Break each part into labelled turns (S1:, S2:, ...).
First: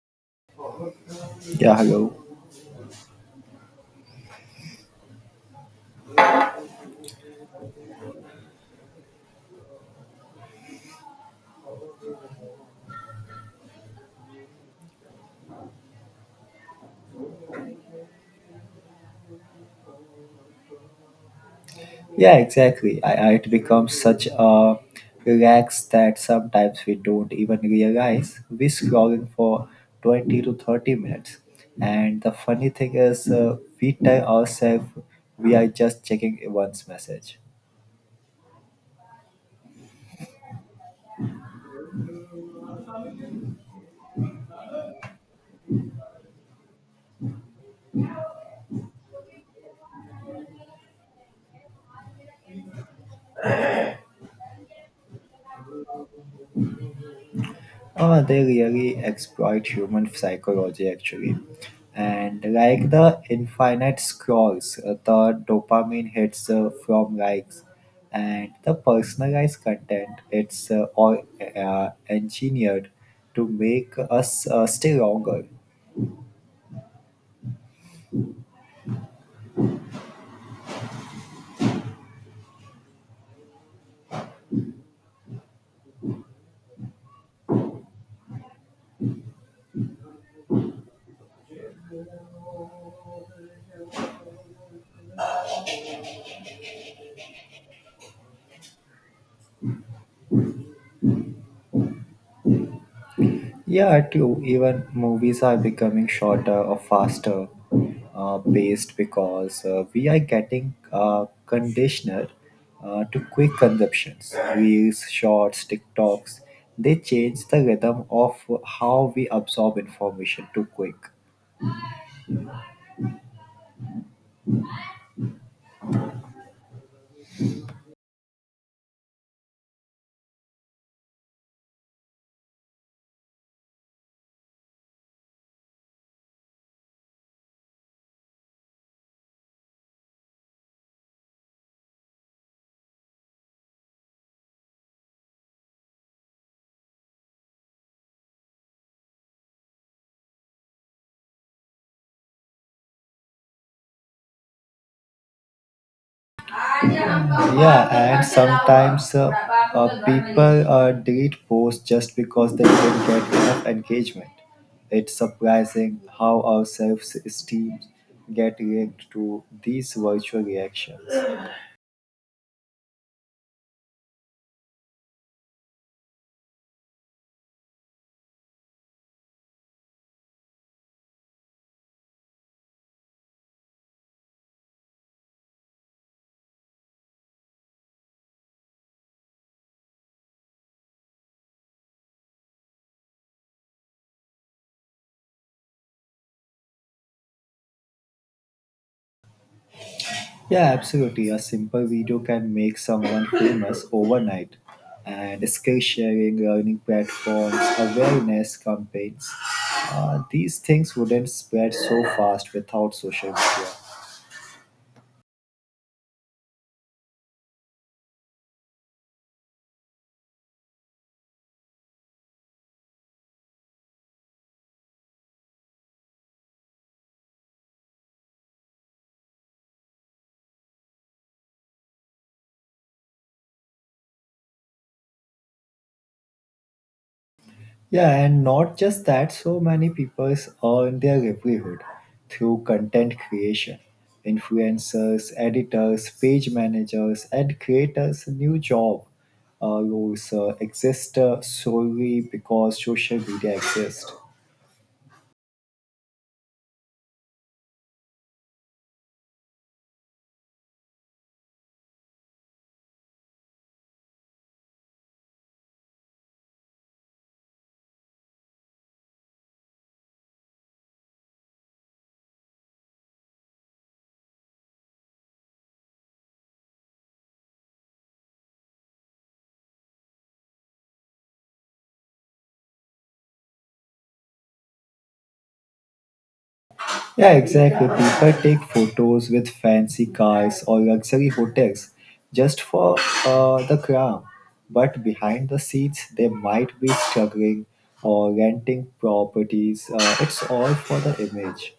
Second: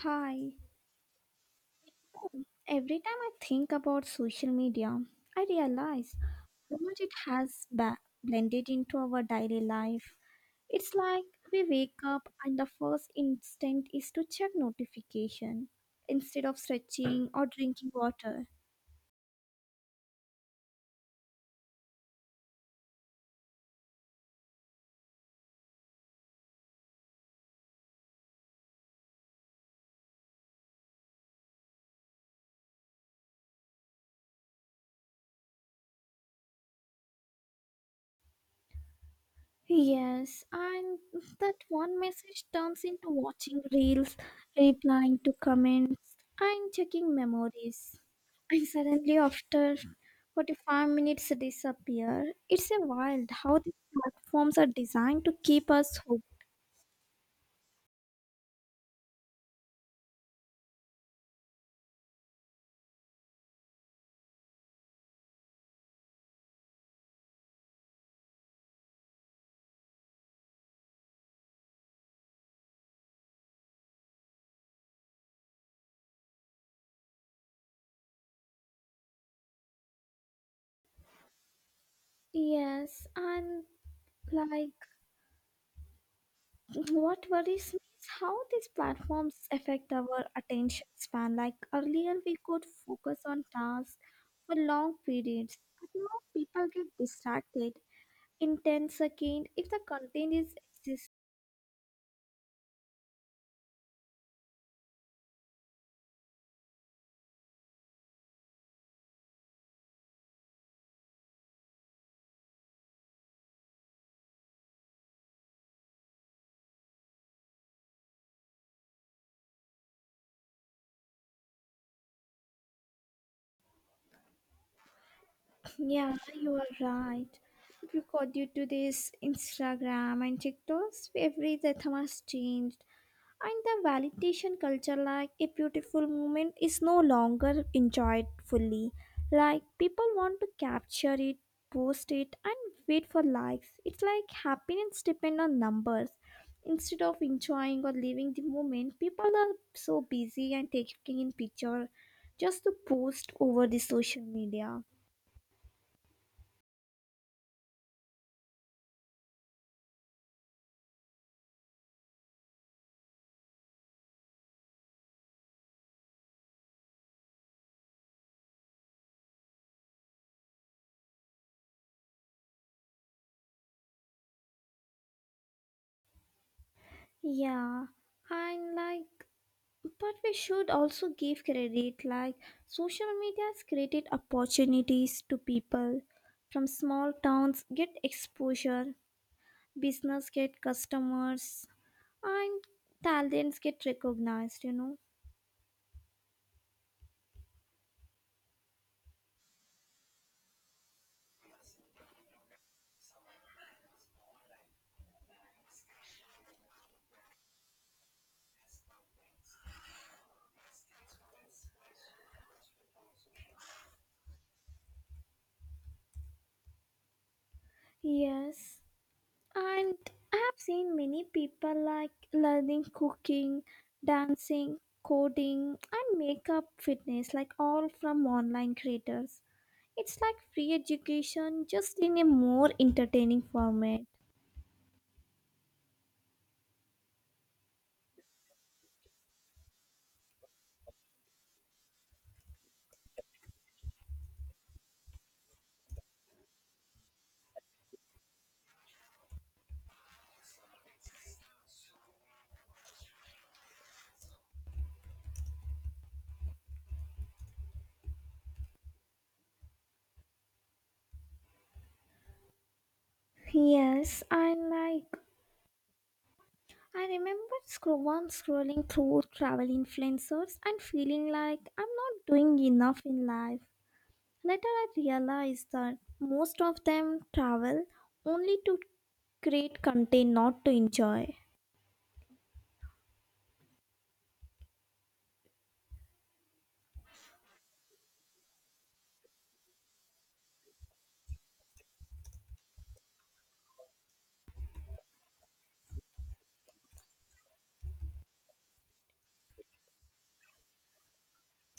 S1: Hi.
S2: Yeah, hello.
S1: Every time I think about social media, I realize how much it has blended into our daily life. It's like we wake up and the first instinct is to check notification instead of stretching or drinking water.
S2: Yeah, exactly. It becomes such a relax that sometimes we don't even realize we're scrolling for 20 to 30 minutes. And the funny thing is, we tell ourselves we are just checking one's message.
S1: Yes, and that one message turns into watching reels, replying to comments, and checking memories. And suddenly, after 45 minutes disappear, it's a wild how these platforms are designed to keep us hooked.
S2: They really exploit human psychology actually. And like the infinite scrolls, the dopamine hits from likes and the personalized content, it's all engineered to make us stay longer.
S1: Yes, and like What worries me is how these platforms affect our attention span. Like earlier, we could focus on tasks for long periods, but now people get distracted in 10 seconds if the content is exist.
S2: Yeah, too. Even movies are becoming shorter or faster paced because we are getting conditioned to quick consumptions. Reels, shorts, TikToks, they change the rhythm of how we absorb information too quick.
S1: Yeah, you are right. Because due to this Instagram and TikToks, every rhythm has changed. And the validation culture, like a beautiful moment, is no longer enjoyed fully. Like people want to capture it, post it, and wait for likes. It's like happiness depends on numbers. Instead of enjoying or living the moment, people are so busy and taking in picture just to post over the social media.
S2: Yeah, and sometimes people delete posts just because they didn't get enough engagement. It's surprising how our self-esteem get linked to these virtual reactions.
S1: Yeah, and like But we should also give credit, like social media has created opportunities to people from small towns get exposure, business get customers, and talents get recognized, you know.
S2: Yeah, absolutely. A simple video can make someone famous overnight. And skill sharing, learning platforms, awareness campaigns, these things wouldn't spread so fast without social media.
S1: Yes, and I have seen many people like learning cooking, dancing, coding, and makeup fitness, like all from online creators. It's like free education, just in a more entertaining format.
S2: Yeah, and not just that, so many people earn their livelihood through content creation. Influencers, editors, page managers, and creators, new job roles exist solely because social media exists.
S1: Yes. I remember once scrolling through travel influencers and feeling like I'm not doing enough in life. Later, I realized that most of them travel only to create content, not to enjoy.
S2: Yeah, exactly. People take photos with fancy cars or luxury hotels just for the crown. But behind the scenes, they might be struggling or renting properties. It's all for the image.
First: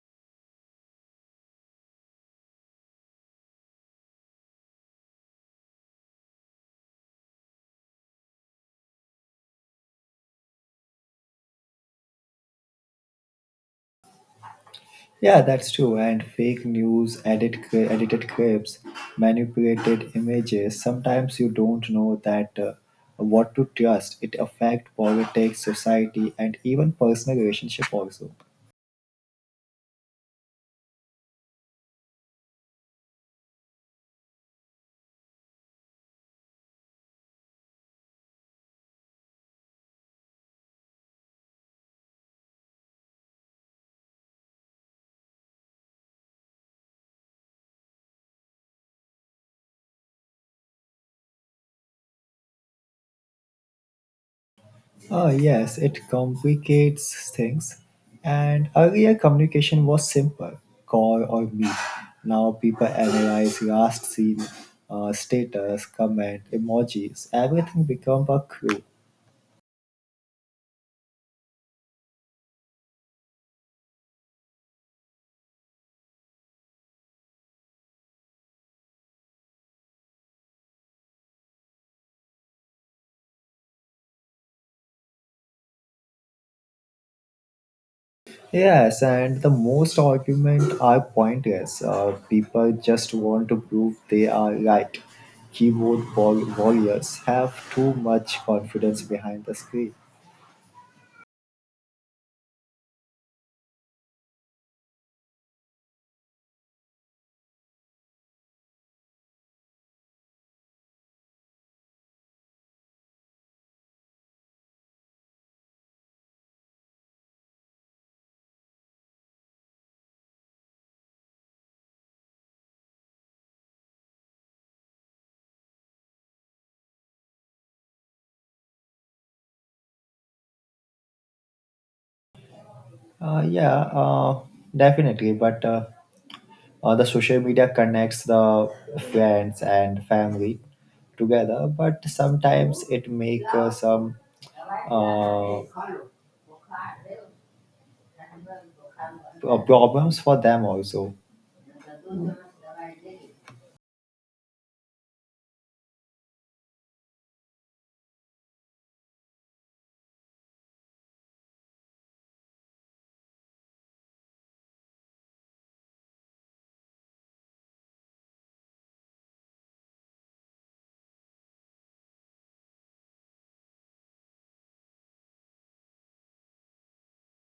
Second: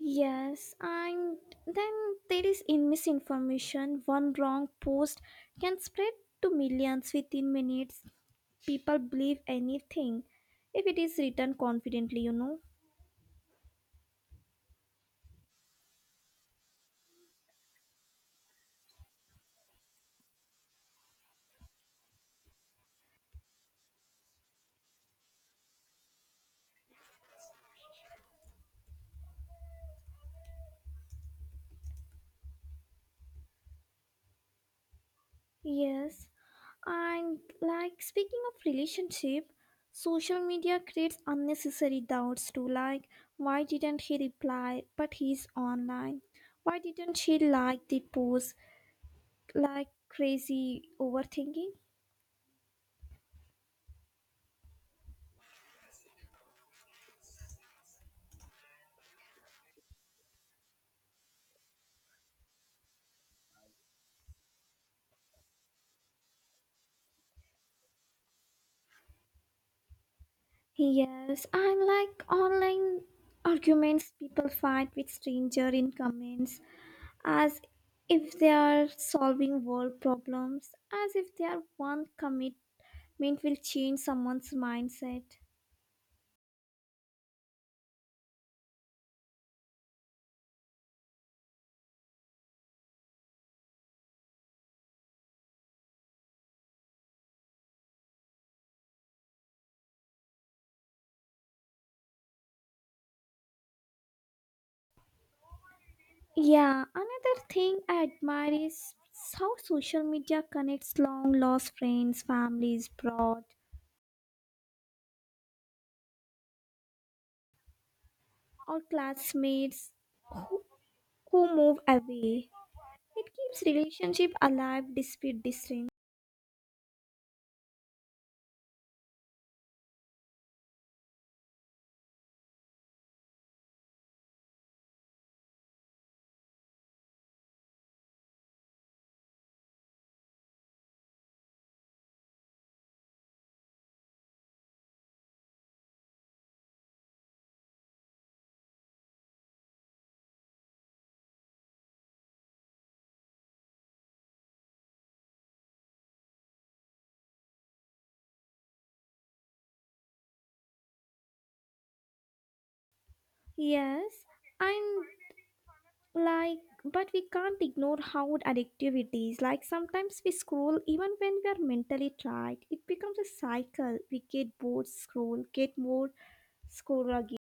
S1: Yes, and then there is in misinformation. One wrong post can spread to millions within minutes. People believe anything if it is written confidently, you know.
S2: Yeah, that's true. And fake news, edited clips, manipulated images. Sometimes you don't know that what to trust. It affects politics, society, and even personal relationship also.
S1: Yes, and like speaking of relationship, social media creates unnecessary doubts too. Like, why didn't he reply? But he's online. Why didn't she like the post? Like crazy overthinking.
S2: Ah, yes, it complicates things. And earlier communication was simple call or meet. Now people analyze last seen, status, comment, emojis, everything become a crew.
S1: Yes, I'm like online arguments people fight with stranger in comments as if they are solving world problems, as if their one commitment will change someone's mindset.
S2: Yes, and the most argument are pointless. People just want to prove they are right. Keyboard warriors have too much confidence behind the screen.
S1: Yeah, another thing I admire is how social media connects long lost friends, families, broad, or classmates who, who move away. It keeps relationship alive despite distance.
S2: Uh, yeah, uh, Definitely. But the social media connects the friends and family together, but sometimes it makes some uh, uh, problems for them also.
S1: Yes, and like but we can't ignore how addictive it is. Like sometimes we scroll even when we are mentally tired. It becomes a cycle. We get bored, scroll, get more, scroll again.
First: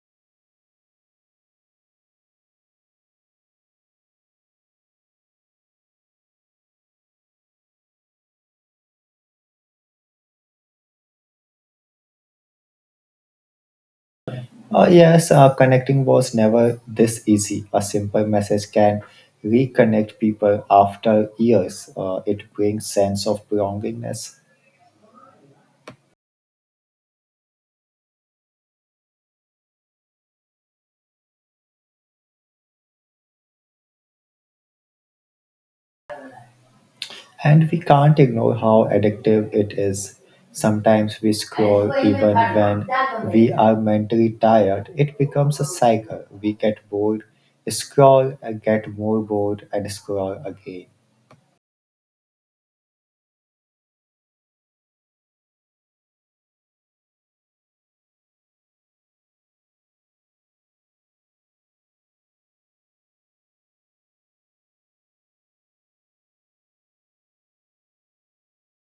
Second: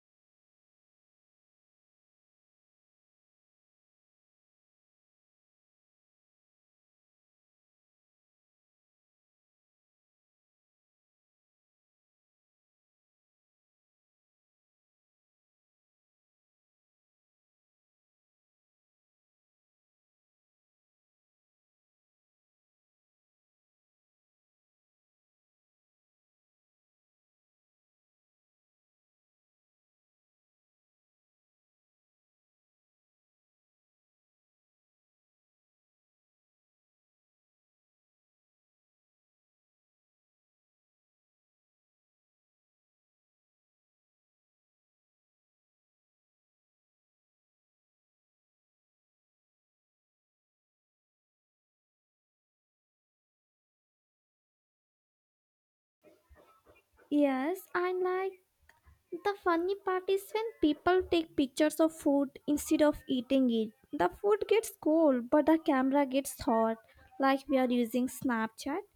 S2: Yes, connecting was never this easy. A simple message can reconnect people after years. It brings sense of belongingness. And we can't ignore how addictive it is. Sometimes we scroll even when we are mentally tired. It becomes a cycle. We get bored, scroll, and get more bored, and scroll again.
S1: Yes, and like the funny part is when people take pictures of food instead of eating it. The food gets cold but the camera gets hot, like we are using Snapchat.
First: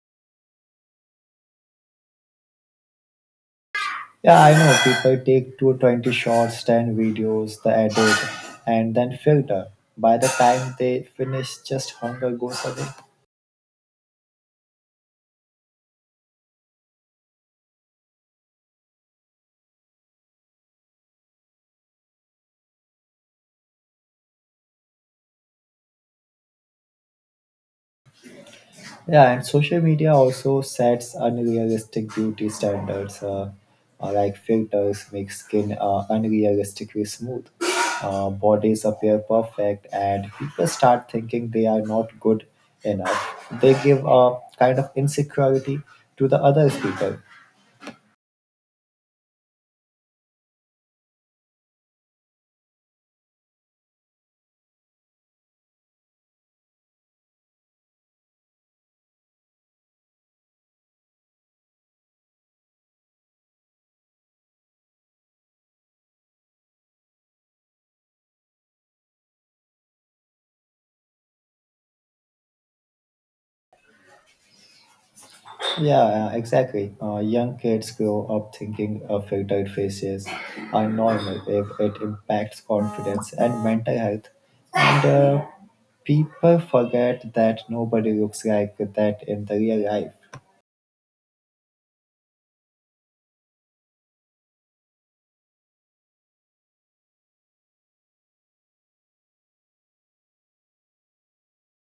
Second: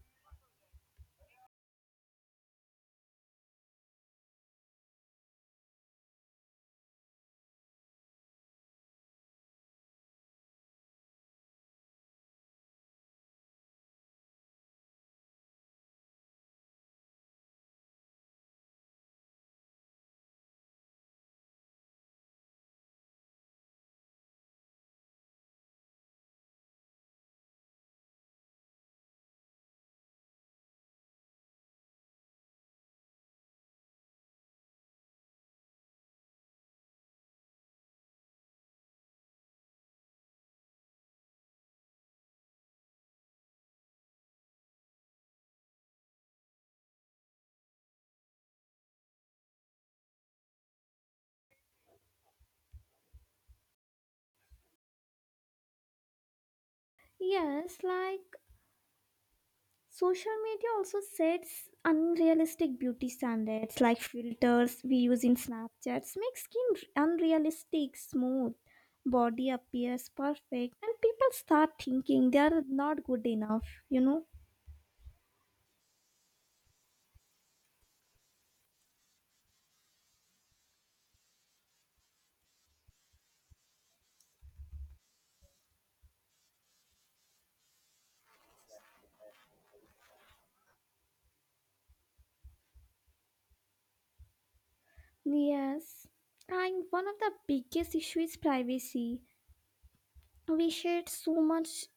S2: Yeah, I know people take 220 shots, 10 videos, the edit, and then filter. By the time they finish, just hunger goes away. Yeah, and social media also sets unrealistic beauty standards, like filters make skin unrealistically smooth, bodies appear perfect, and people start thinking they are not good enough. They give a kind of insecurity to the other people.
S1: Yes, like social media also sets unrealistic beauty standards like filters we use in Snapchats make skin unrealistic, smooth, body appears perfect, and people start thinking they are not good enough, you know?
S2: Yeah, yeah, exactly. Young kids grow up thinking filtered faces are normal if it impacts confidence and mental health. And people forget that nobody looks like that in the real life.
S1: Yes. And one of the biggest issues is privacy. We share so much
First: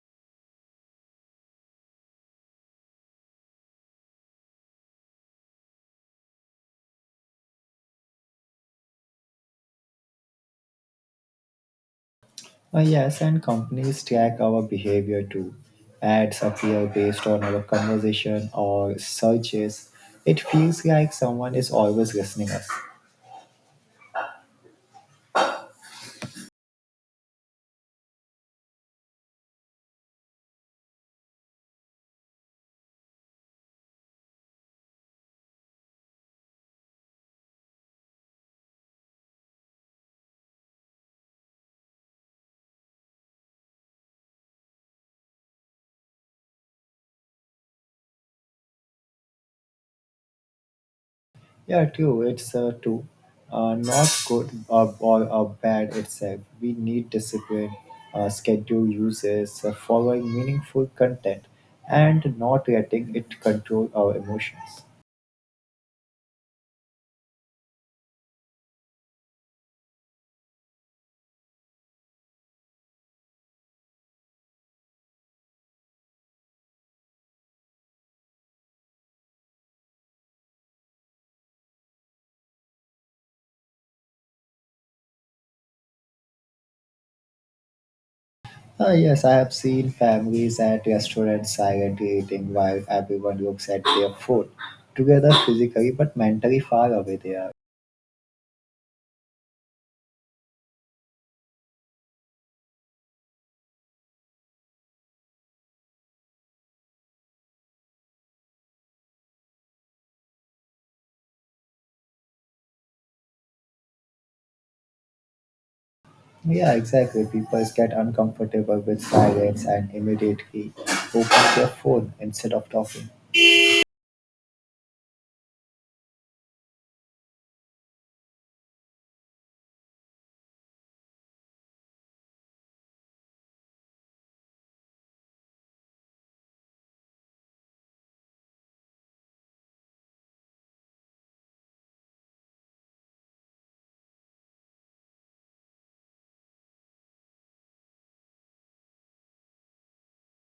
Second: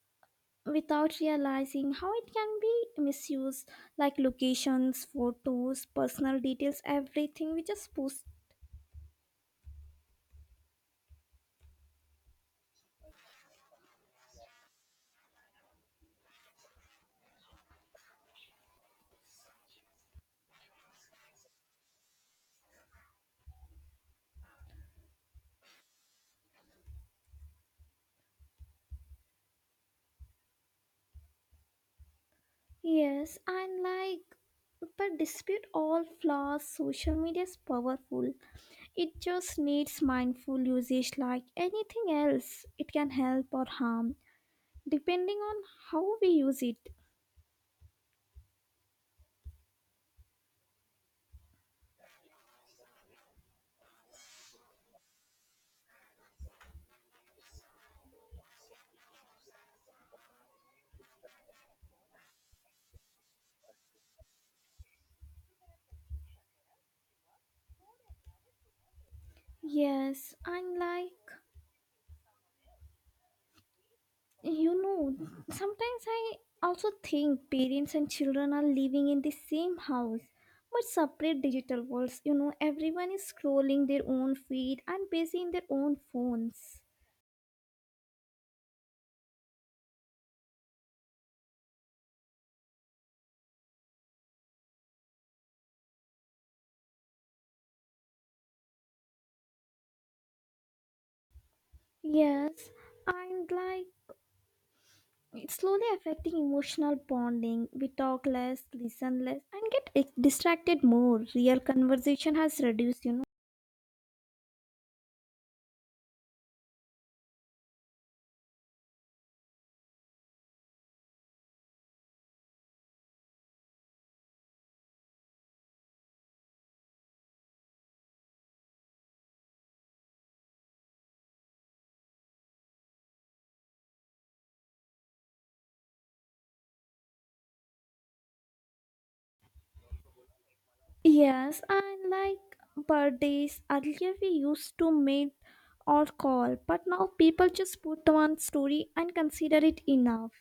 S1: without realizing how it can be misused, like locations, photos, personal details, everything we just post.
S2: Yes, and companies track our behavior too. Ads appear based on our conversation or searches. It feels like someone is always listening us.
S1: Yes, and like, but dispute all flaws, social media is powerful. It just needs mindful usage like anything else. It can help or harm, depending on how we use it.
S2: Yeah, true. It's true. Not good or bad itself. We need discipline, schedule uses, following meaningful content, and not letting it control our emotions.
S1: Yes, and like, you know, sometimes I also think parents and children are living in the same house. But separate digital worlds, everyone is scrolling their own feed and busy in their own phones.
S2: Ah yes, I have seen families at restaurants silently eating while everyone looks at their food, together physically but mentally far away they are.
S1: Yes, and like it's slowly affecting emotional bonding. We talk less, listen less, and get distracted more. Real conversation has reduced.
S2: Yeah, exactly. People get uncomfortable with silence and immediately open their phone instead of talking.
S1: Yes, and like birthdays, earlier we used to meet or call, but now people just put one story and consider it enough.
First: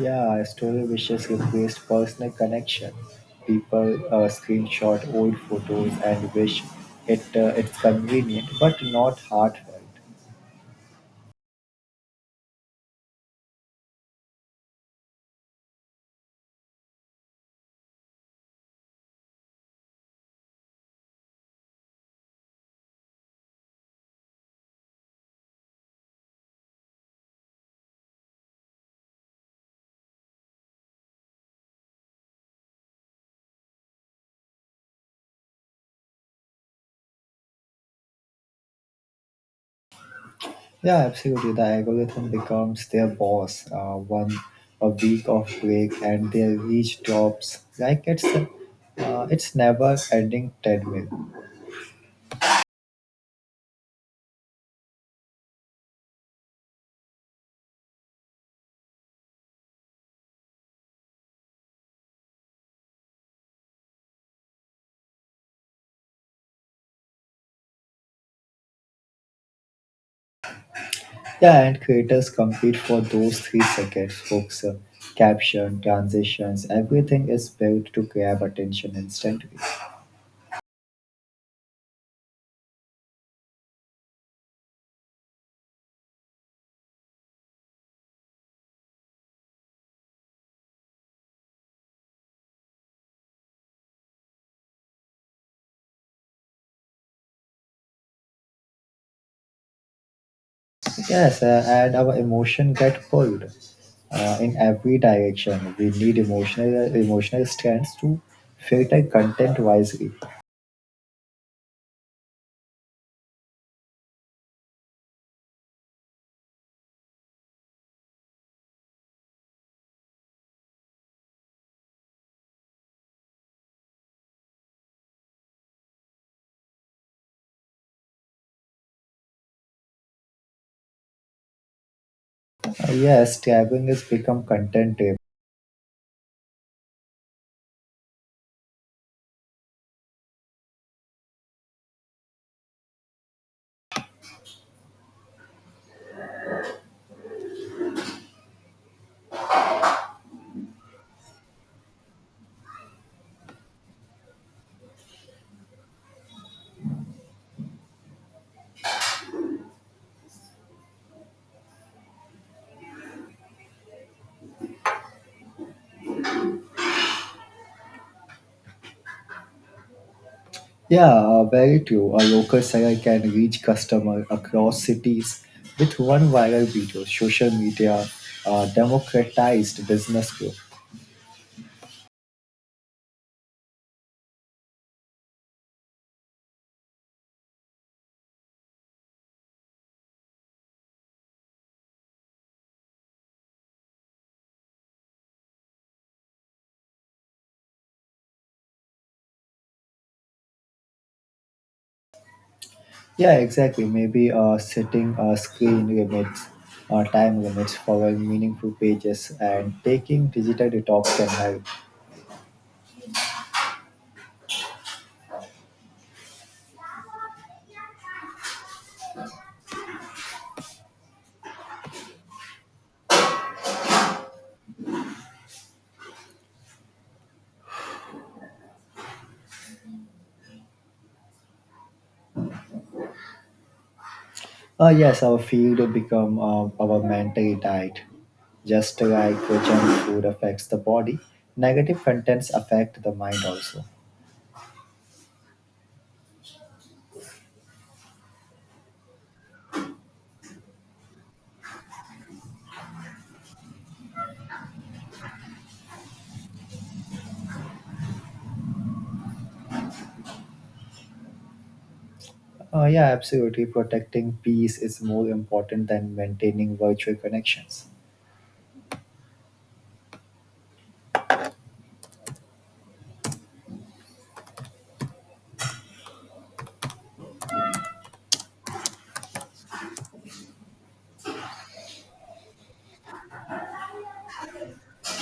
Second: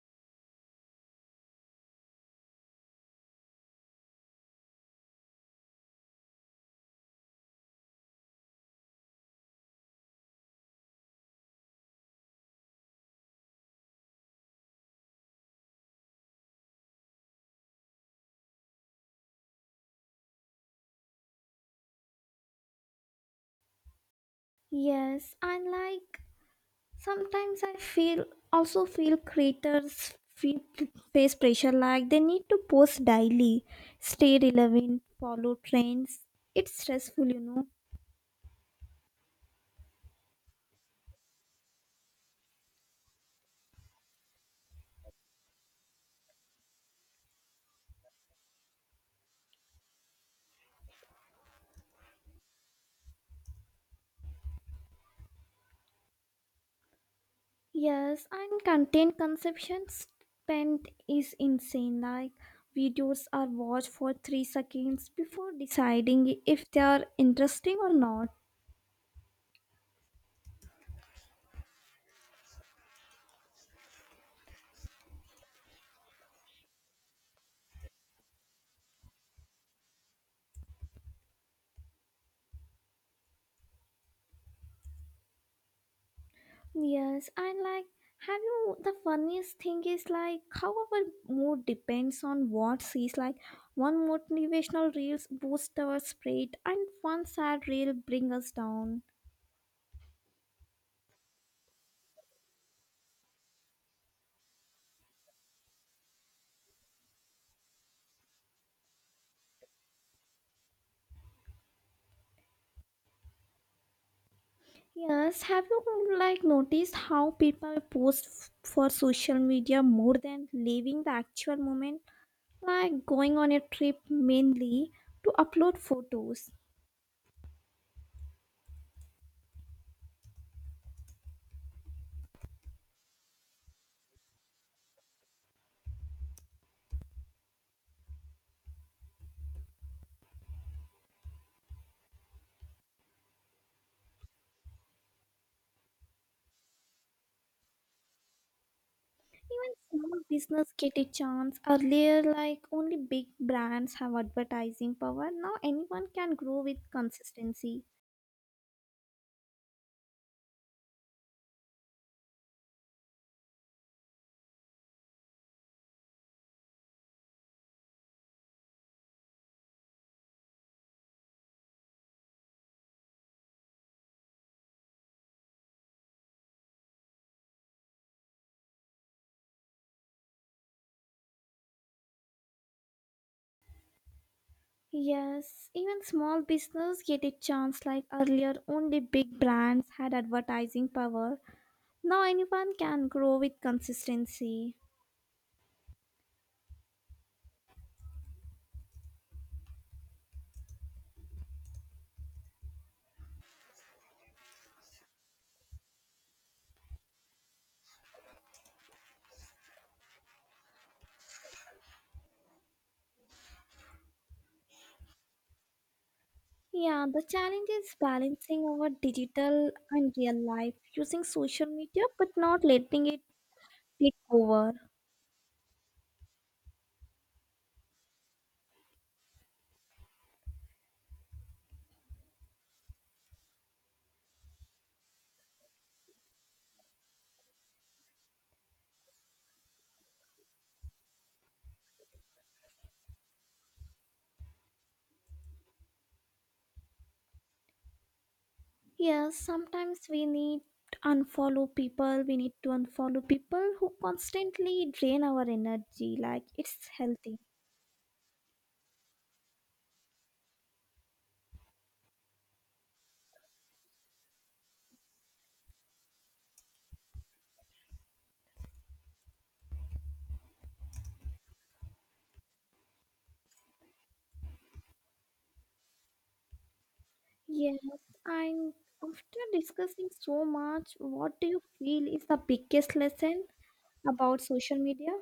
S2: Yeah, a story wishes replaced personal connection. People screenshot old photos and wish it it's convenient but not heartfelt.
S1: Yes, and like sometimes I feel also feel creators feel face pressure like they need to post daily, stay relevant, follow trends. It's stressful.
S2: Yeah, absolutely. The algorithm becomes their boss. One a week of break and their reach drops like it's never ending treadmill.
S1: Yes, and content consumption spent is insane. Like videos are watched for 3 seconds before deciding if they are interesting or not.
S2: Yeah, and creators compete for those 3 seconds. Hooks, caption, transitions, everything is built to grab attention instantly.
S1: Yes, and like, have you the funniest thing is like how our mood depends on what sees. Like, one motivational reels boost our spirit, and one sad reel bring us down.
S2: Yes, and our emotion get pulled in every direction. We need emotional strands to filter content wisely.
S1: Yes, have you like noticed how people post for social media more than living the actual moment? Like going on a trip mainly to upload photos.
S2: Yes, traveling has become content driven.
S1: Even small business get a chance. Earlier, like only big brands have advertising power. Now anyone can grow with consistency.
S2: Yeah, very true. A local seller can reach customer across cities with one viral video. Social media democratized business growth.
S1: Yes, even small business get a chance. Like earlier, only big brands had advertising power. Now anyone can grow with consistency.
S2: Yeah, exactly. Maybe setting screen limits, time limits, following meaningful pages, and taking digital detox can help.
S1: Yeah, the challenge is balancing our digital and real life using social media but not letting it take over.
S2: Yes, our field become our mental diet. Just like junk food affects the body, negative contents affect the mind also.
S1: Yes, sometimes we need to unfollow people who constantly drain our energy. Like it's healthy.
S2: Yeah, absolutely. Protecting peace is more important than maintaining virtual connections.
S1: Yes, and after discussing so much, what do you feel is the biggest lesson about social media?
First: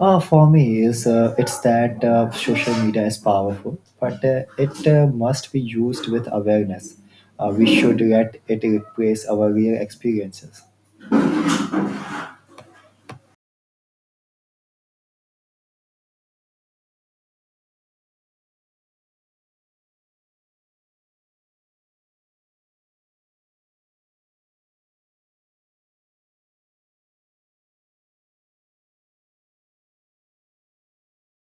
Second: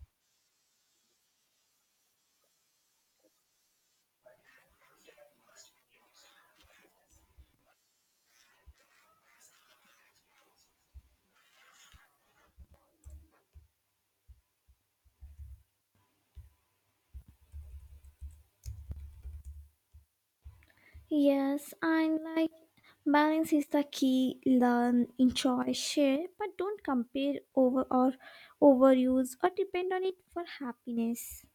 S2: For me, is it's that social media is powerful, but it must be used with awareness. We should let it replace our real experiences.
S1: Yes, and like balance is the key. Learn, enjoy, share, but don't compare over or overuse or depend on it for happiness.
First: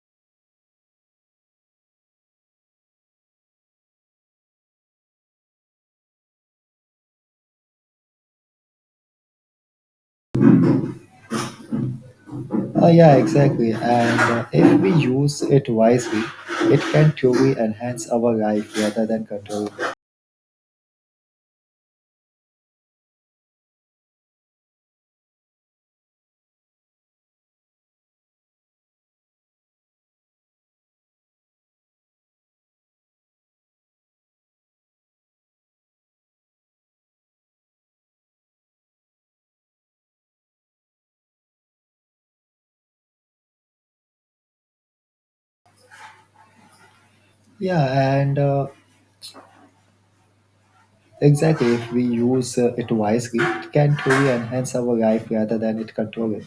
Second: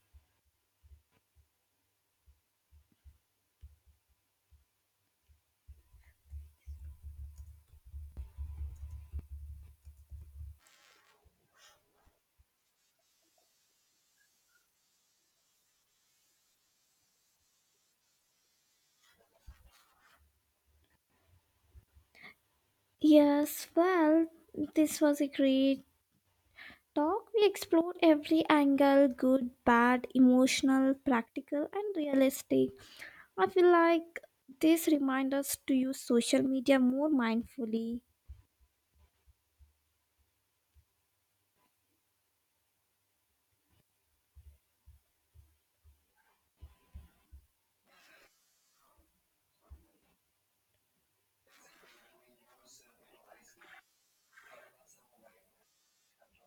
S2: Yeah, exactly. And if we use it wisely, it can truly enhance our life rather than control.
S1: Yes, well, this was a great talk. We explored every angle good, bad, emotional, practical, and realistic. I feel like this reminds us to use social media more mindfully.
S2: Yeah, and exactly. If we use it wisely, it can truly enhance our life rather than it control it.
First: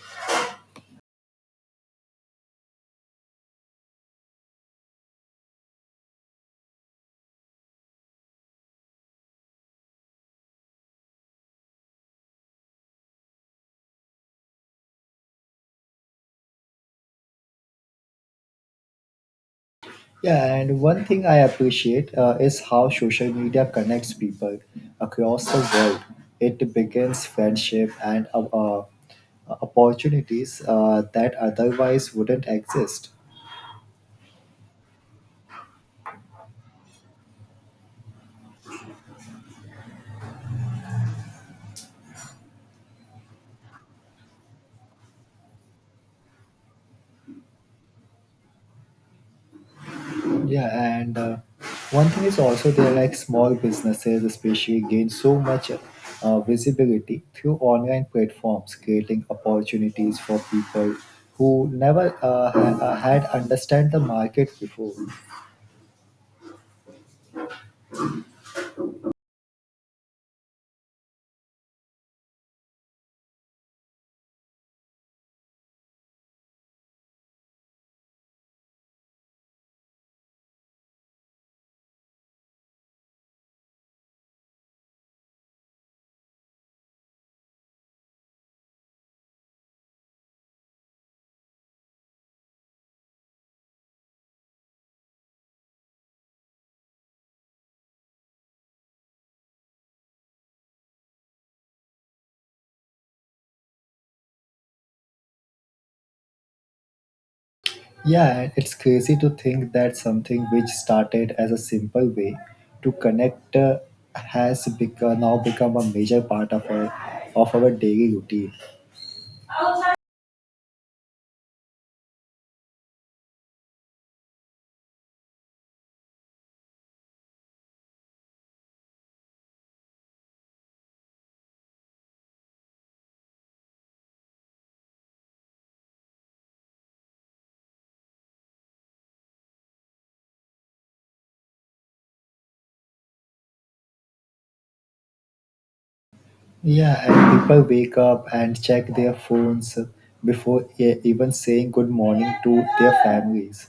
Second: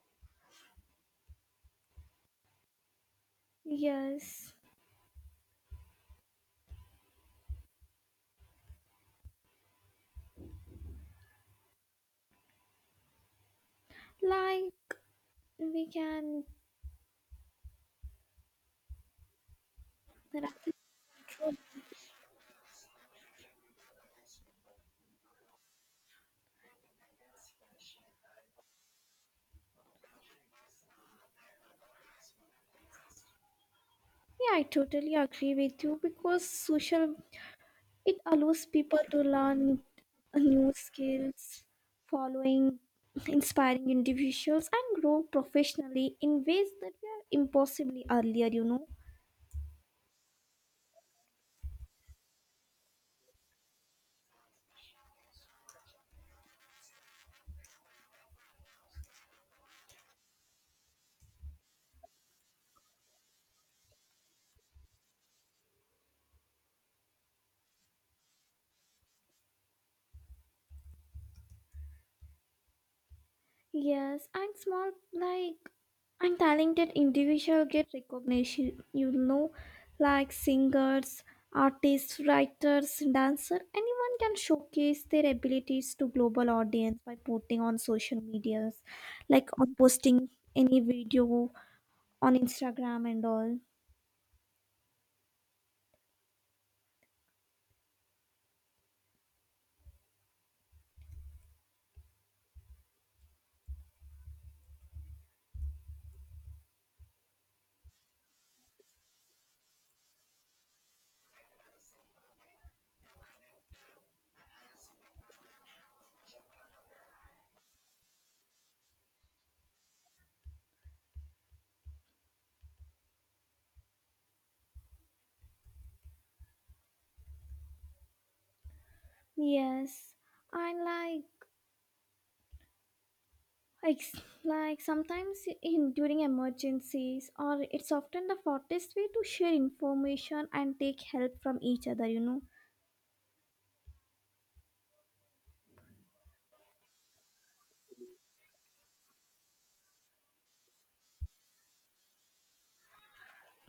S1: Yes, like we can.
S2: Yeah,
S1: Yeah,
S2: and one thing I appreciate is how social media connects people across the world. It begins friendship and opportunities that otherwise wouldn't exist.
S1: I totally agree with you because social. It allows people to learn new skills, following inspiring individuals, and grow professionally in ways that were impossibly earlier.
S2: Yeah, and one thing is also there like small businesses, especially gain so much visibility through online platforms, creating opportunities for people who never had understand the market before.
S1: Yes, and small, like, and talented individuals get recognition, like singers, artists, writers, dancers. Anyone can showcase their abilities to global audience by posting on social medias, like on posting any video on Instagram and all.
S2: Yeah, and it's crazy to think that something which started as a simple way to connect has now become a major part of our daily routine.
S1: Yes, and like like sometimes in during emergencies or it's often the fastest way to share information and take help from each other, you know.
S2: Yeah, and people wake up and check their phones before even saying good morning to their families.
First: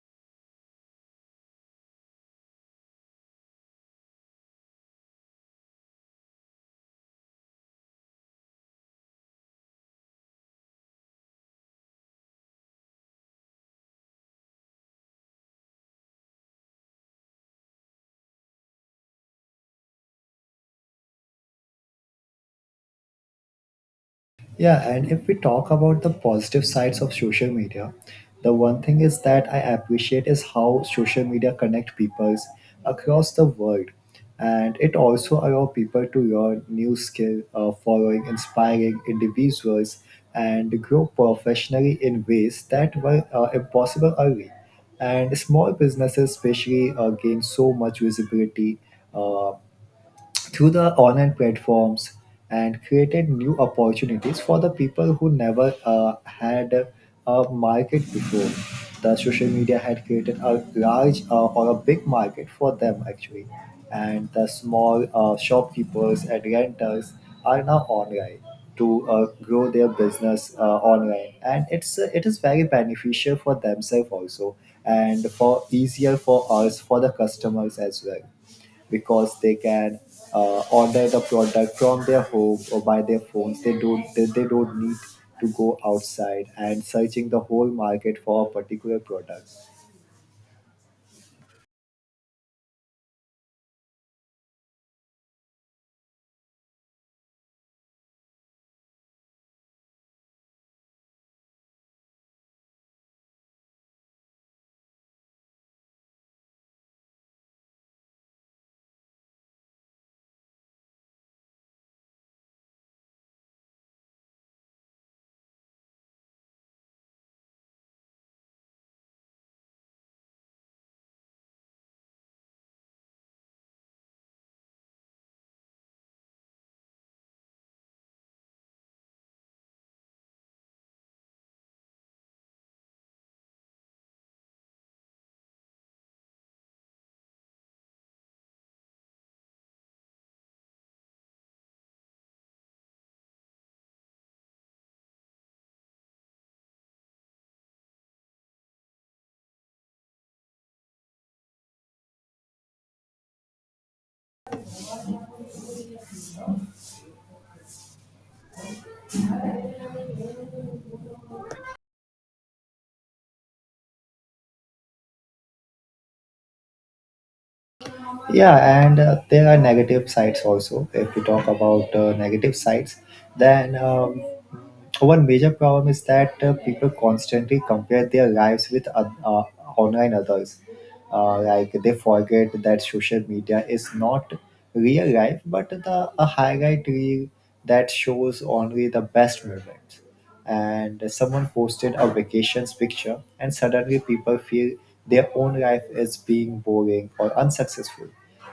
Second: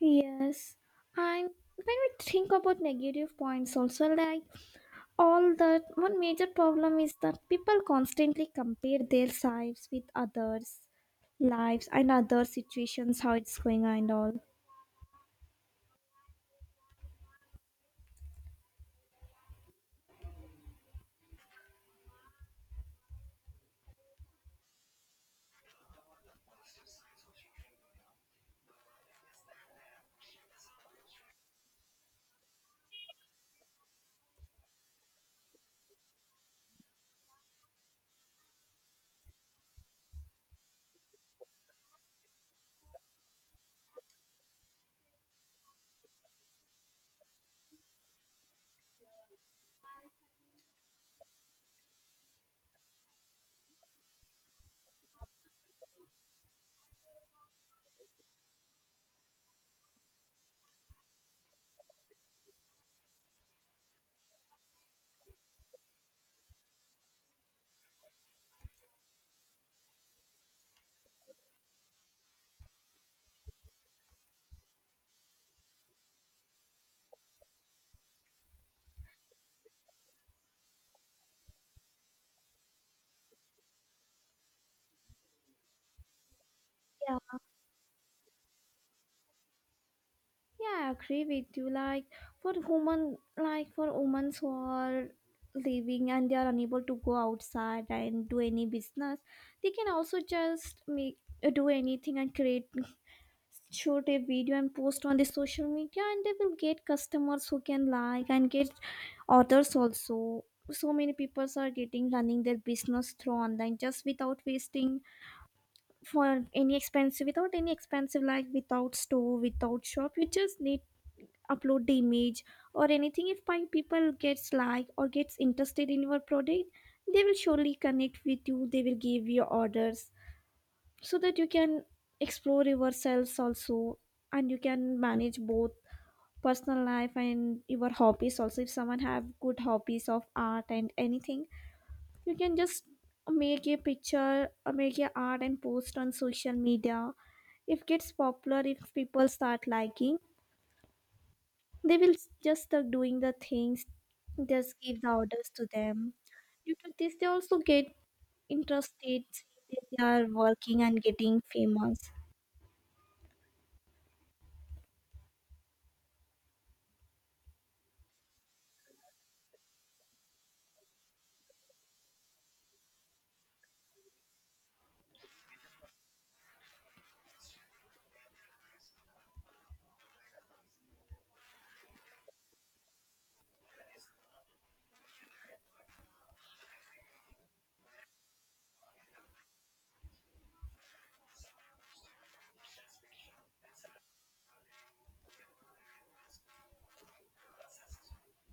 S1: Yes, and when we think about negative points also like all that one major problem is that people constantly compare their lives with others lives and other situations how it's going and all.
S2: Yeah, and if we talk about the positive sides of social media, the one thing is that I appreciate is how social media connect peoples across the world. And it also allow people to learn new skill, following inspiring individuals and grow professionally in ways that were impossible early. And small businesses especially gain so much visibility uh, through the online platforms and created new opportunities for the people who never had a market before. The social media had created a large or a big market for them actually, and the small shopkeepers and renters are now online to grow their business online, and it is very beneficial for themselves also, and for easier for us for the customers as well because they can order the product from their home or by their phones. They don't need to go outside and searching
S1: Yeah.
S2: the whole market for a particular product.
S1: Yeah, I agree with you. Like for women who are living and they are unable to go outside and do any business, they can also just make do anything and create shoot a video and post on the social media and they will get customers who can like and get orders also. So many people are getting running their business through online just without wasting for any expensive, without any expensive, like without store, without shop, you just need upload the image or anything. If my people gets like or gets interested in your product, they will surely connect with you. They will give you orders so that you can explore yourselves also, and you can manage both personal life and your hobbies also. If someone have good hobbies of art and anything, you can just make a picture or make a art and post on social media. If gets popular, if people start liking, they will just start doing the things, just give the orders to them. Due to this, they also get interested, that they are working and getting famous.
S2: Yeah and there are negative sides also. If we talk about negative sides, then one major problem is that people constantly compare their lives with online others. Like, they forget that social media is not real life but the a highlight reel that shows only the best moments. And someone posted a vacations picture and suddenly people feel their own life is being boring or unsuccessful.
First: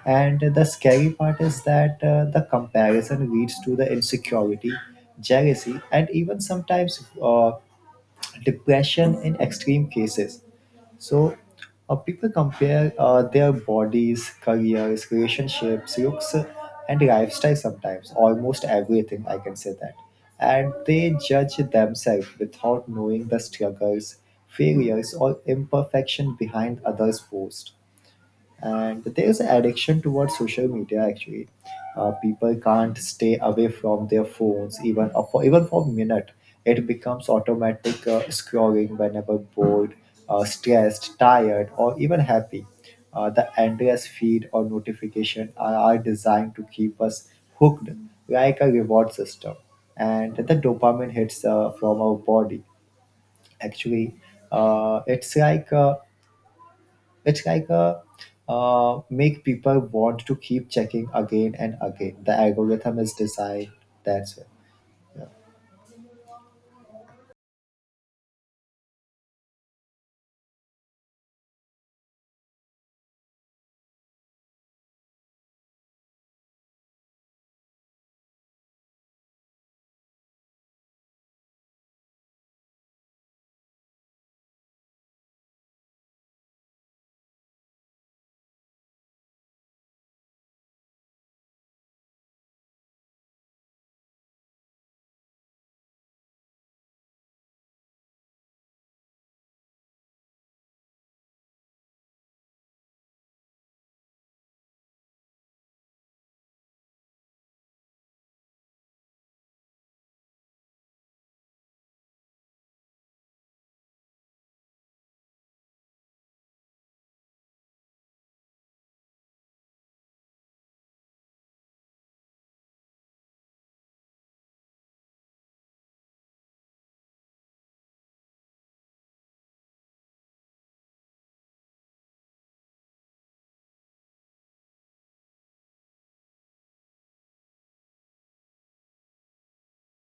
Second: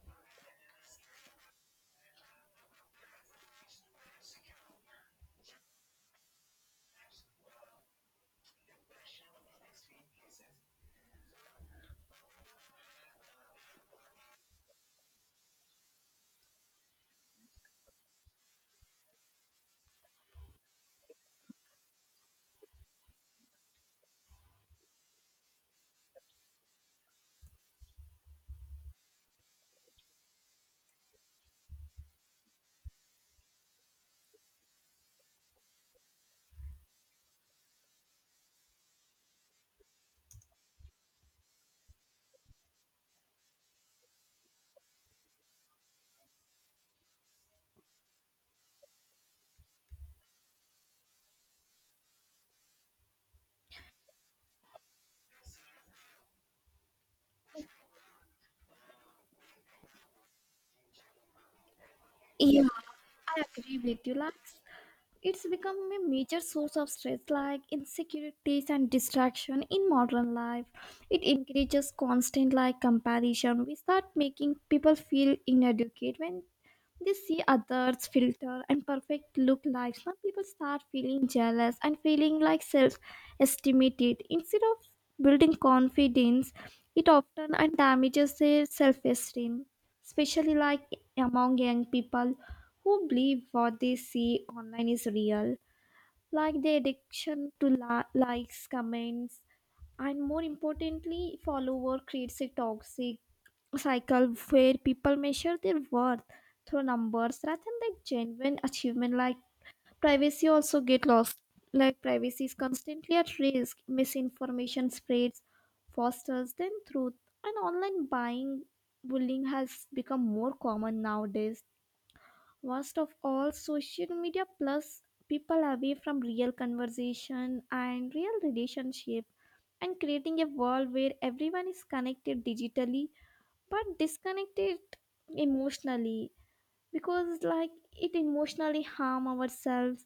S2: And the scary part is that the comparison leads to the insecurity, jealousy, and even sometimes depression in extreme cases. So people compare their bodies, careers, relationships, looks, and lifestyle sometimes, almost everything, I can say that. And they judge themselves without knowing the struggles, failures, or imperfection behind others' posts. And there's an addiction towards social media actually. People can't stay away from their phones even for a minute. It becomes automatic scrolling whenever bored, stressed, tired, or even happy. The endless feed or notification are designed to keep us hooked like a reward system. And the dopamine hits from our body actually, uh, it's like uh, it's like a, make people want to keep checking again and again. The
S1: Yeah,
S2: algorithm is
S1: I
S2: designed
S1: agree with you. Like,
S2: that's it.
S1: it's become a major source of stress, like insecurities and distraction in modern life. It encourages constant like comparison. We start making people feel inadequate when they see others' filter and perfect look lives. Now people start feeling jealous and feeling like self estimated. Instead of building confidence, it often and damages their self esteem, especially like among young people who believe what they see online is real. Like the addiction to likes, comments, and more importantly, follower creates a toxic cycle where people measure their worth through numbers rather than like genuine achievement. Like privacy also get lost, like privacy is constantly at risk. Misinformation spreads fosters than truth, and online buying bullying has become more common nowadays. Worst of all, social media plus people away from real conversation and real relationship, and creating a world where everyone is connected digitally but disconnected emotionally. Because like it emotionally harm ourselves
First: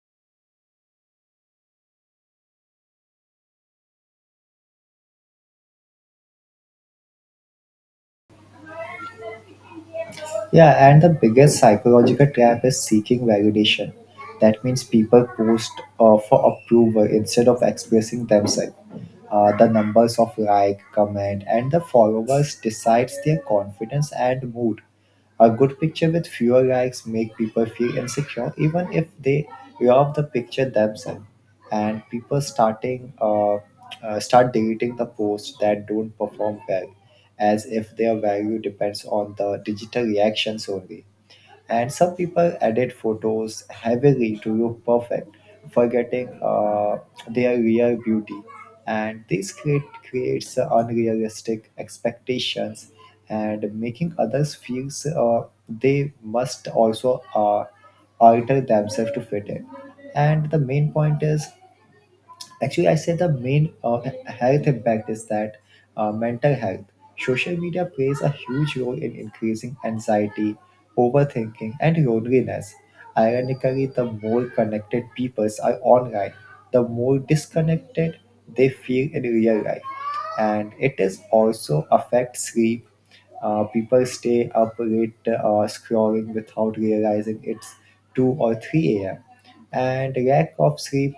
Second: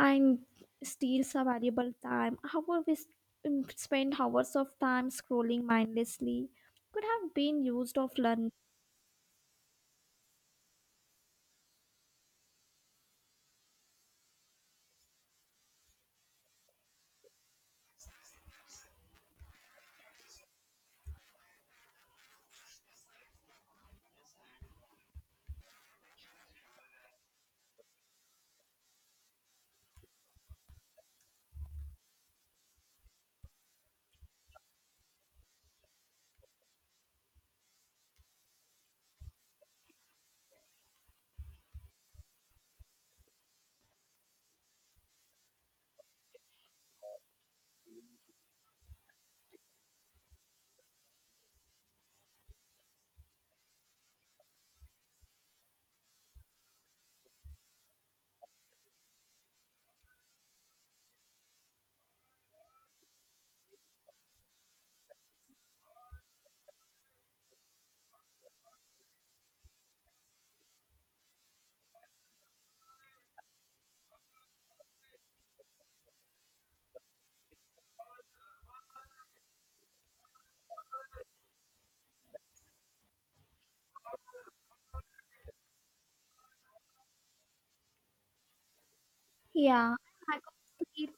S1: and steals our valuable time. However, spend hours of time scrolling mindlessly could have been used of learning.
S2: Yeah, and the biggest psychological trap is seeking validation. That means people post for approval instead of expressing themselves. The numbers of like, comment, and the followers decides their confidence and mood. A good picture with fewer likes make people feel insecure, even if they love the picture themselves. And people start deleting the posts that don't perform well as if their value depends on the digital reactions only. And some people edit photos heavily to look perfect, forgetting their real beauty. And creates unrealistic expectations and making others feel they must also alter themselves to fit in. And the main point is actually, I say the main health impact is that mental health. Social media plays a huge role in increasing anxiety, overthinking, and loneliness. Ironically, the more connected peoples are online, the more disconnected they feel in real life. And it is also affects sleep. People stay up late scrolling without realizing it's 2 or 3 a.m.
S1: Yeah,
S2: And
S1: I
S2: lack of
S1: got to
S2: sleep,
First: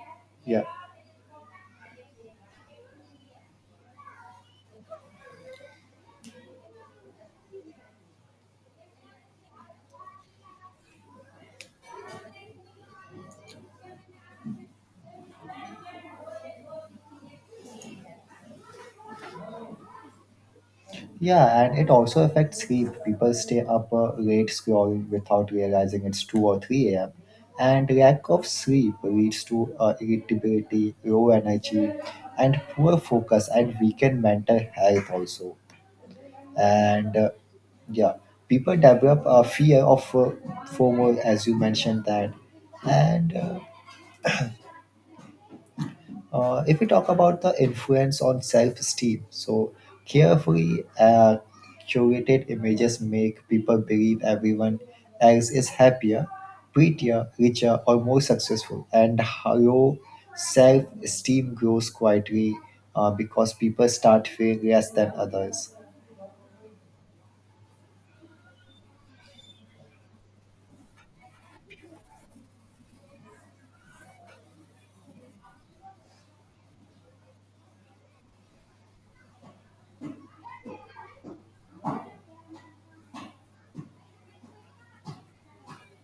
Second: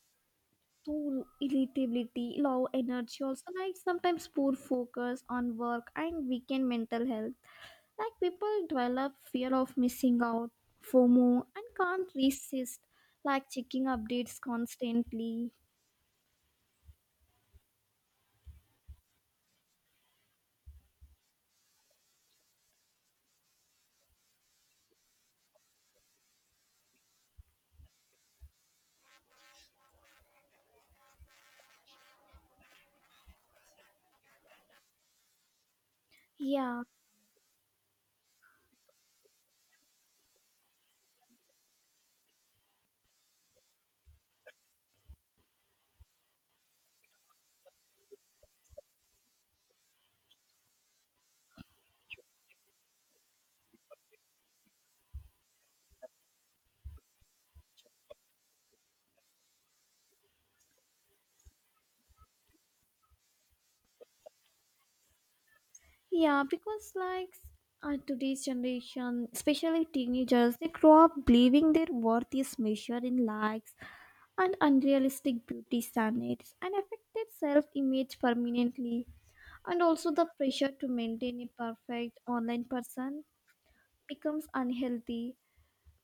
S2: yeah,
S1: too irritability, low energy, also like sometimes poor focus on work and weakened mental health. Like people develop fear of missing out, FOMO, and can't resist like checking updates constantly.
S2: yeah, and it also affects sleep. People stay up late scrolling without realizing it's 2 or 3 a.m. And lack of sleep leads to irritability, low energy, and poor focus and weakened mental health also.
S1: Yeah,
S2: And uh, yeah, People develop a fear of FOMO, as you mentioned that. And If we talk about the influence on self-esteem, so carefully curated images make people believe everyone else is happier, prettier, richer, or more successful, and how low self-esteem grows quietly because people start feeling less than others.
S1: yeah, because like today's generation, especially teenagers, they grow up believing their worth is measured in likes and unrealistic beauty standards and affect their self image permanently. And also, the pressure to maintain a perfect online person becomes unhealthy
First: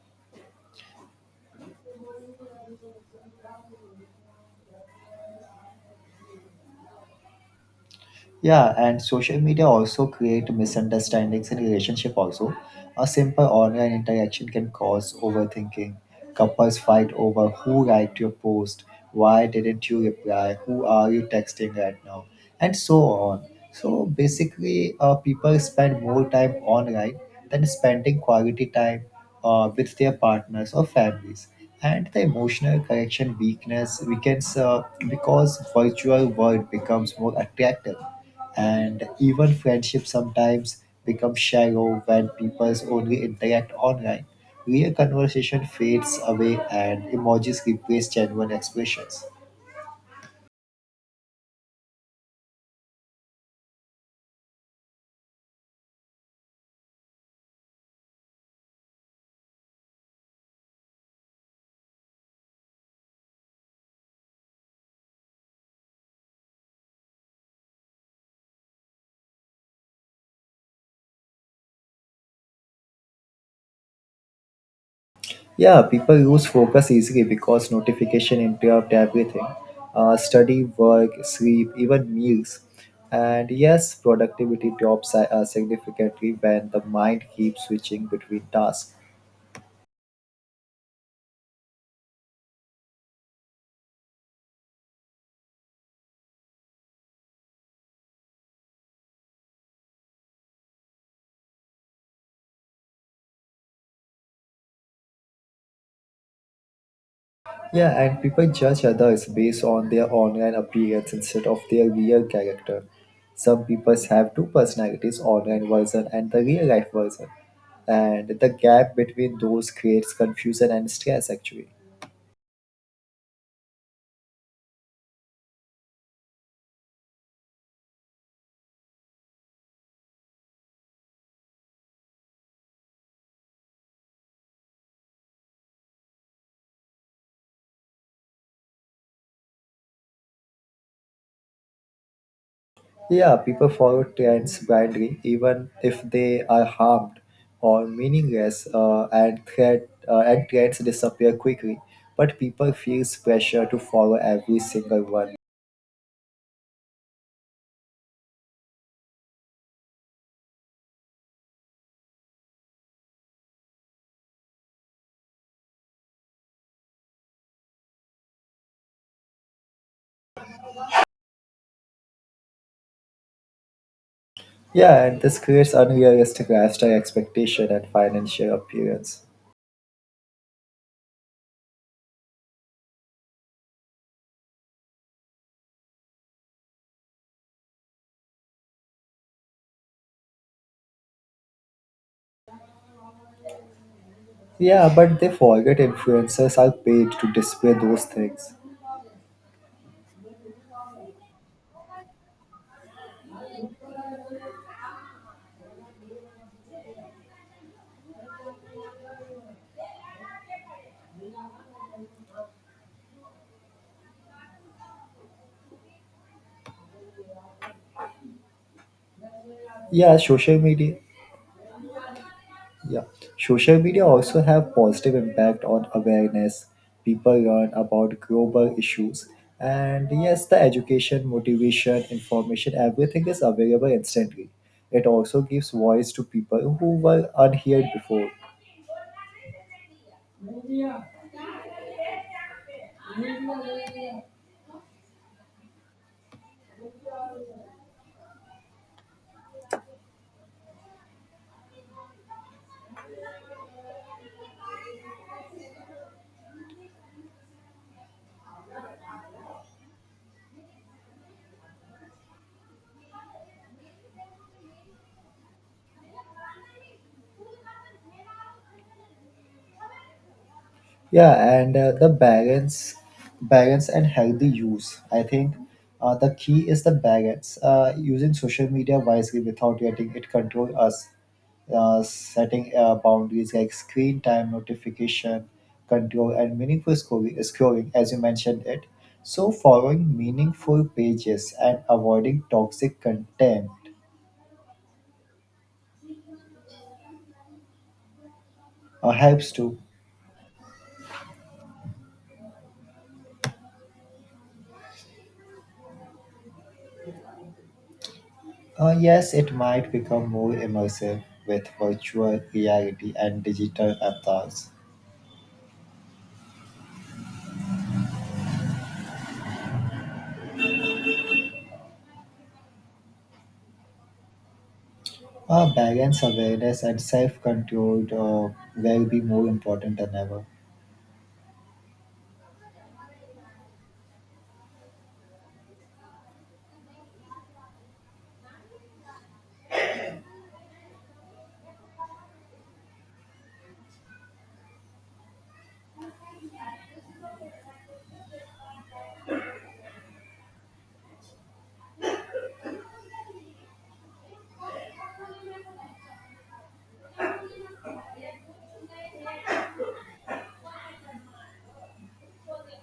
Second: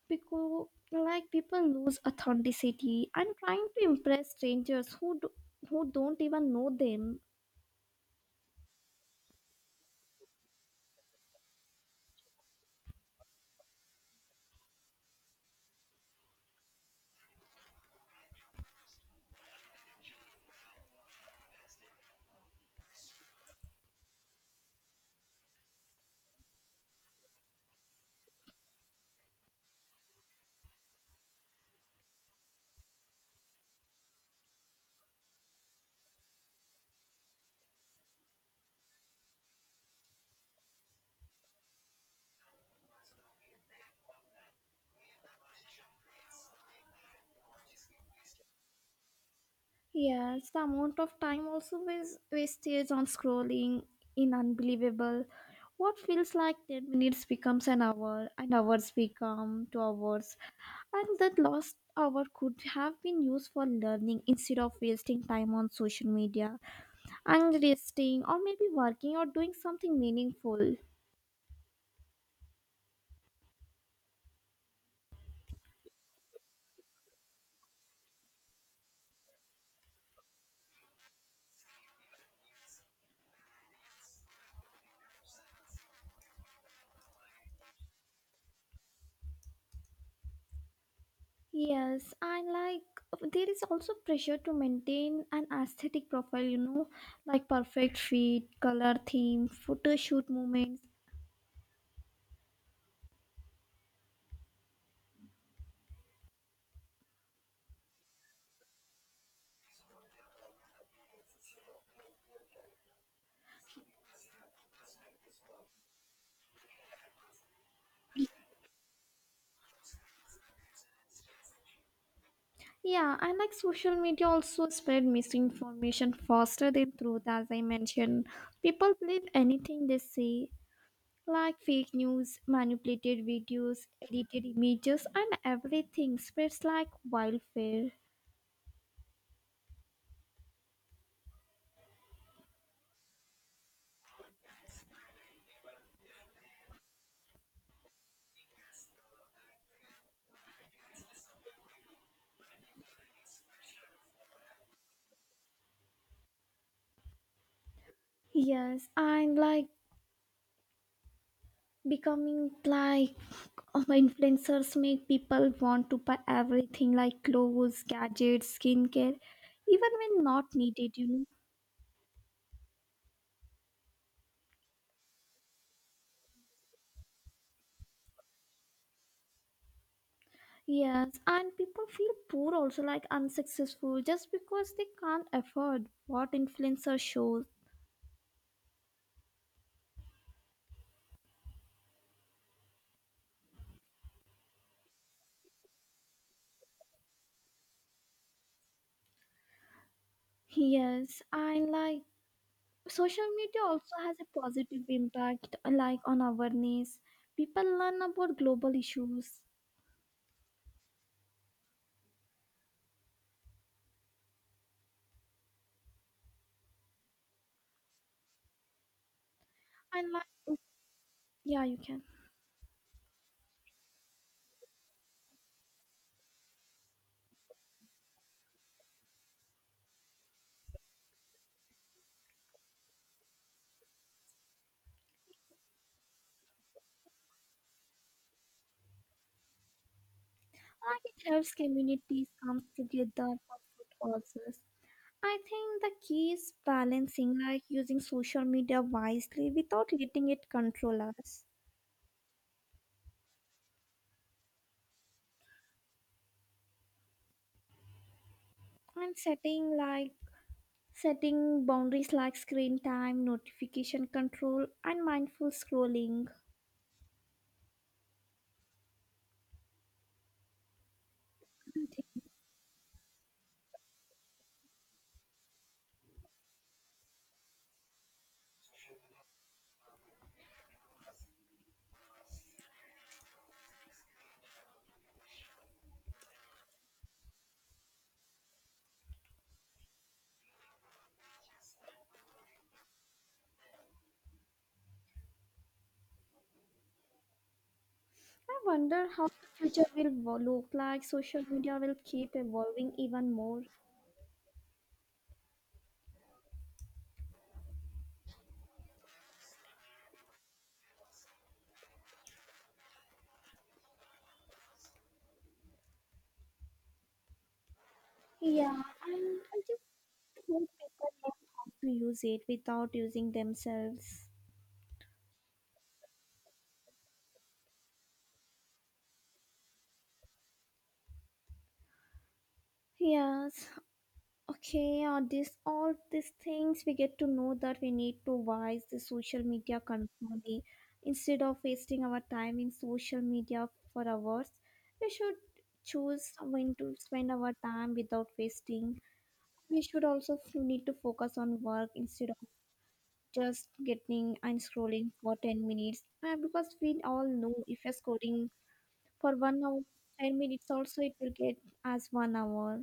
S1: because people lose authenticity and trying to impress strangers who don't even know them.
S2: Yeah, and social media also create misunderstandings in relationship also. A simple online interaction can cause overthinking. Couples fight over who liked your post, why didn't you reply, who are you texting right now, and so on. So basically, people spend more time online than spending quality time with their partners or families. And the emotional connection weakness weakens because virtual world becomes more attractive, and even friendship sometimes becomes shallow when people only interact online. Real conversation fades away and emojis replace genuine expressions.
S1: Yes, the amount of time also was wasted on scrolling in unbelievable. What feels like 10 minutes becomes an hour, and hours become 2 hours, and that lost hour could have been used for learning instead of wasting time on social media and resting, or maybe working or doing something meaningful.
S2: Yeah, people lose focus easily because notification interrupt everything. Study, work, sleep, even meals. And yes, productivity drops significantly when the mind keeps switching between tasks.
S1: Yes, and there is also pressure to maintain an aesthetic profile, like perfect fit, color theme, photo shoot moments.
S2: Yeah, and people judge others based on their online appearance instead of their real character. Some people have two personalities, online version and the real life version. And the gap between those creates confusion and stress actually.
S1: Yeah, and social media also spread misinformation faster than truth, as I mentioned. People believe anything they see, like fake news, manipulated videos, edited images, and everything spreads like wildfire.
S2: Yeah, people follow trends blindly even if they are harmed or meaningless and threat and trends disappear quickly. But people feels pressure to follow every single one.
S1: Yes, and like becoming like influencers make people want to buy everything like clothes, gadgets, skincare, even when not needed.
S2: Yeah, and this creates unrealistic lifestyle expectation and financial appearance.
S1: Yes, and people feel poor also, like unsuccessful, just because they can't afford what influencer shows.
S2: Yeah, but they forget influencers are paid to display those things.
S1: Yes, and social media also has a positive impact, like on awareness. People learn about global issues. And
S2: Yeah,
S1: like
S2: social media.
S1: yeah you can
S2: Yeah, social media also have positive impact on awareness. People learn about global issues, and yes, the education, motivation, information, everything is available instantly. It also gives voice to people who were unheard before.
S1: or it helps communities come together for food causes. I think the key is balancing, like using social media wisely without letting it control us, and setting boundaries like screen time, notification control, and mindful scrolling.
S2: Yeah,
S1: I
S2: and uh,
S1: think-
S2: the balance, Balance and healthy use. I think the key is the balance. Using social media wisely without letting it control us. Setting boundaries like screen time, notification control, and meaningful scrolling, as you mentioned it. So following meaningful pages and avoiding toxic content
S1: I wonder how the
S2: helps too.
S1: future will look like. Social media will keep evolving even more.
S2: Yes, it might become more immersive with virtual reality and digital avatars.
S1: Yeah, and I just hope people learn how to use it without using themselves.
S2: Balance, awareness, and self control will be more important than ever.
S1: Yes, okay, this all these things we get to know that we need to wise the social media constantly. Instead of wasting our time in social media for hours, we should choose when to spend our time without wasting. We should also need to focus on work instead of just getting and scrolling for 10 minutes. Because we all know if you're scrolling for 1 hour, 10 minutes also it will get as 1 hour.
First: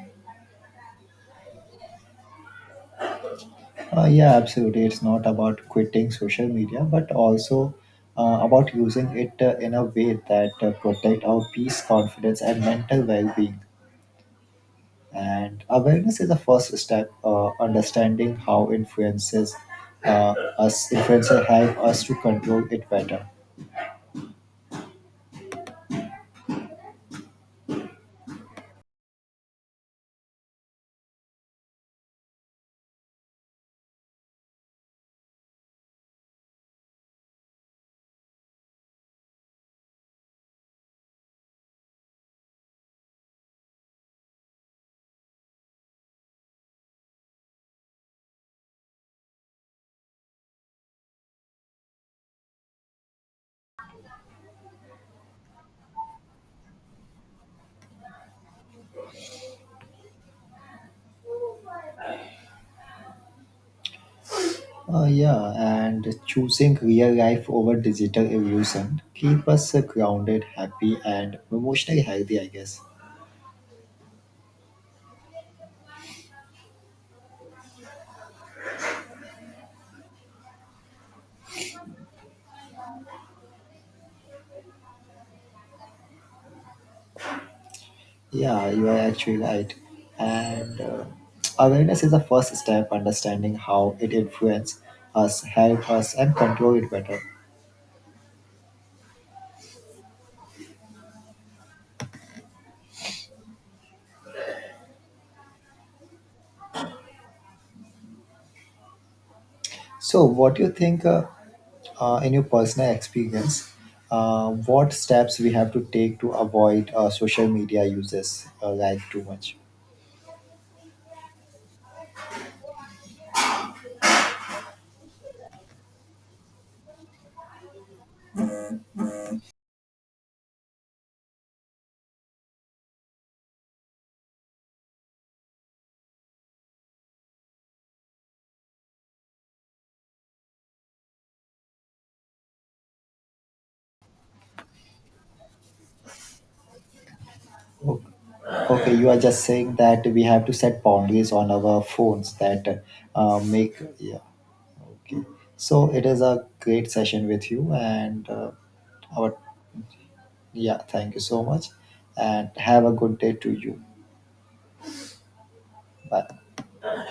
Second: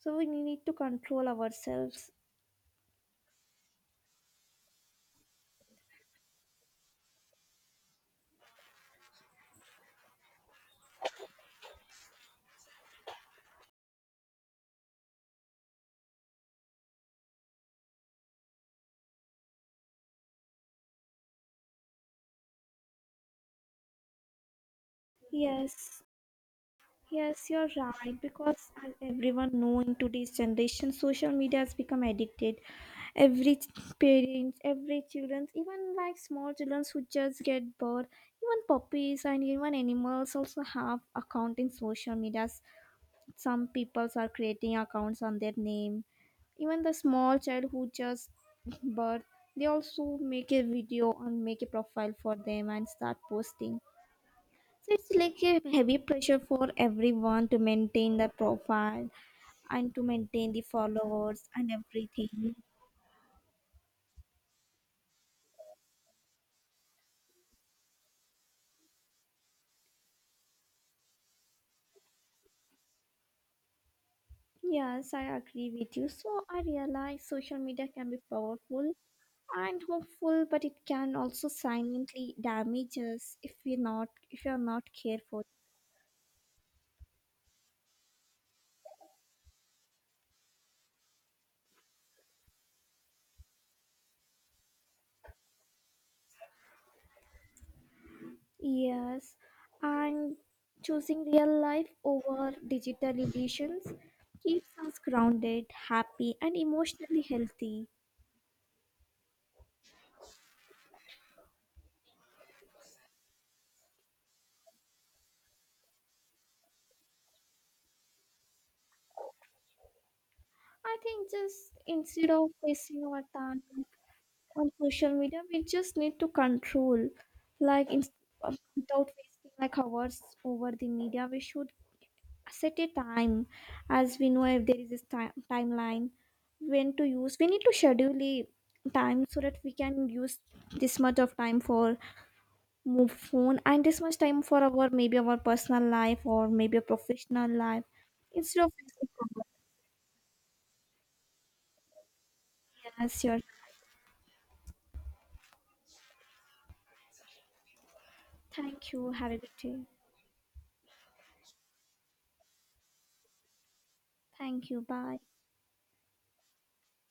S1: So we need to control ourselves.
S2: Yeah, absolutely. It's not about quitting social media, but also about using it in a way that protect our peace, confidence, and mental well being. And awareness is the first step, understanding how influences us, influencer help us to control it better.
S1: Yes, yes, you're right. Because as everyone know in today's generation, social media has become addicted. Every ch- Parents, every children, even like small children who just get bored, even puppies and even animals also have account in social medias. Some peoples are creating accounts on their name. Even the small child who just birth, they also make a video and make a profile for them and start posting. Heavy pressure for everyone to maintain the profile and to maintain the followers and everything.
S2: Yeah, and choosing real life over digital illusion keep us grounded, happy, and emotionally healthy. I guess.
S1: Yes, I agree with you. So I realize social media can be powerful and hopeful, but it can also silently damage us if we not if you are not careful.
S2: Yeah, you are actually right. And Awareness is the first step. Understanding how it influences us, help us, and control it better.
S1: Yes, and choosing real life over digital illusions keeps us grounded, happy, and emotionally healthy.
S2: So, what do you think, in your personal experience, what steps we have to take to avoid social media uses like too much?
S1: I think just instead of wasting our time on social media, we just need to control, like in, without wasting like hours over the media, we should set a time, as we know if there is a time timeline when to use. We need to schedule a time so that we can use this much of time for move phone and this much time for our maybe our personal life or maybe a professional life instead of
S2: Okay, you are just saying that we have to set boundaries on our phones that
S1: yes, you're.
S2: make yeah. Okay, so it is a great session with you, and
S1: Thank you. Have
S2: our
S1: a good day.
S2: yeah, thank you so much, and have a good day to you.
S1: Thank you. Bye.
S2: Bye.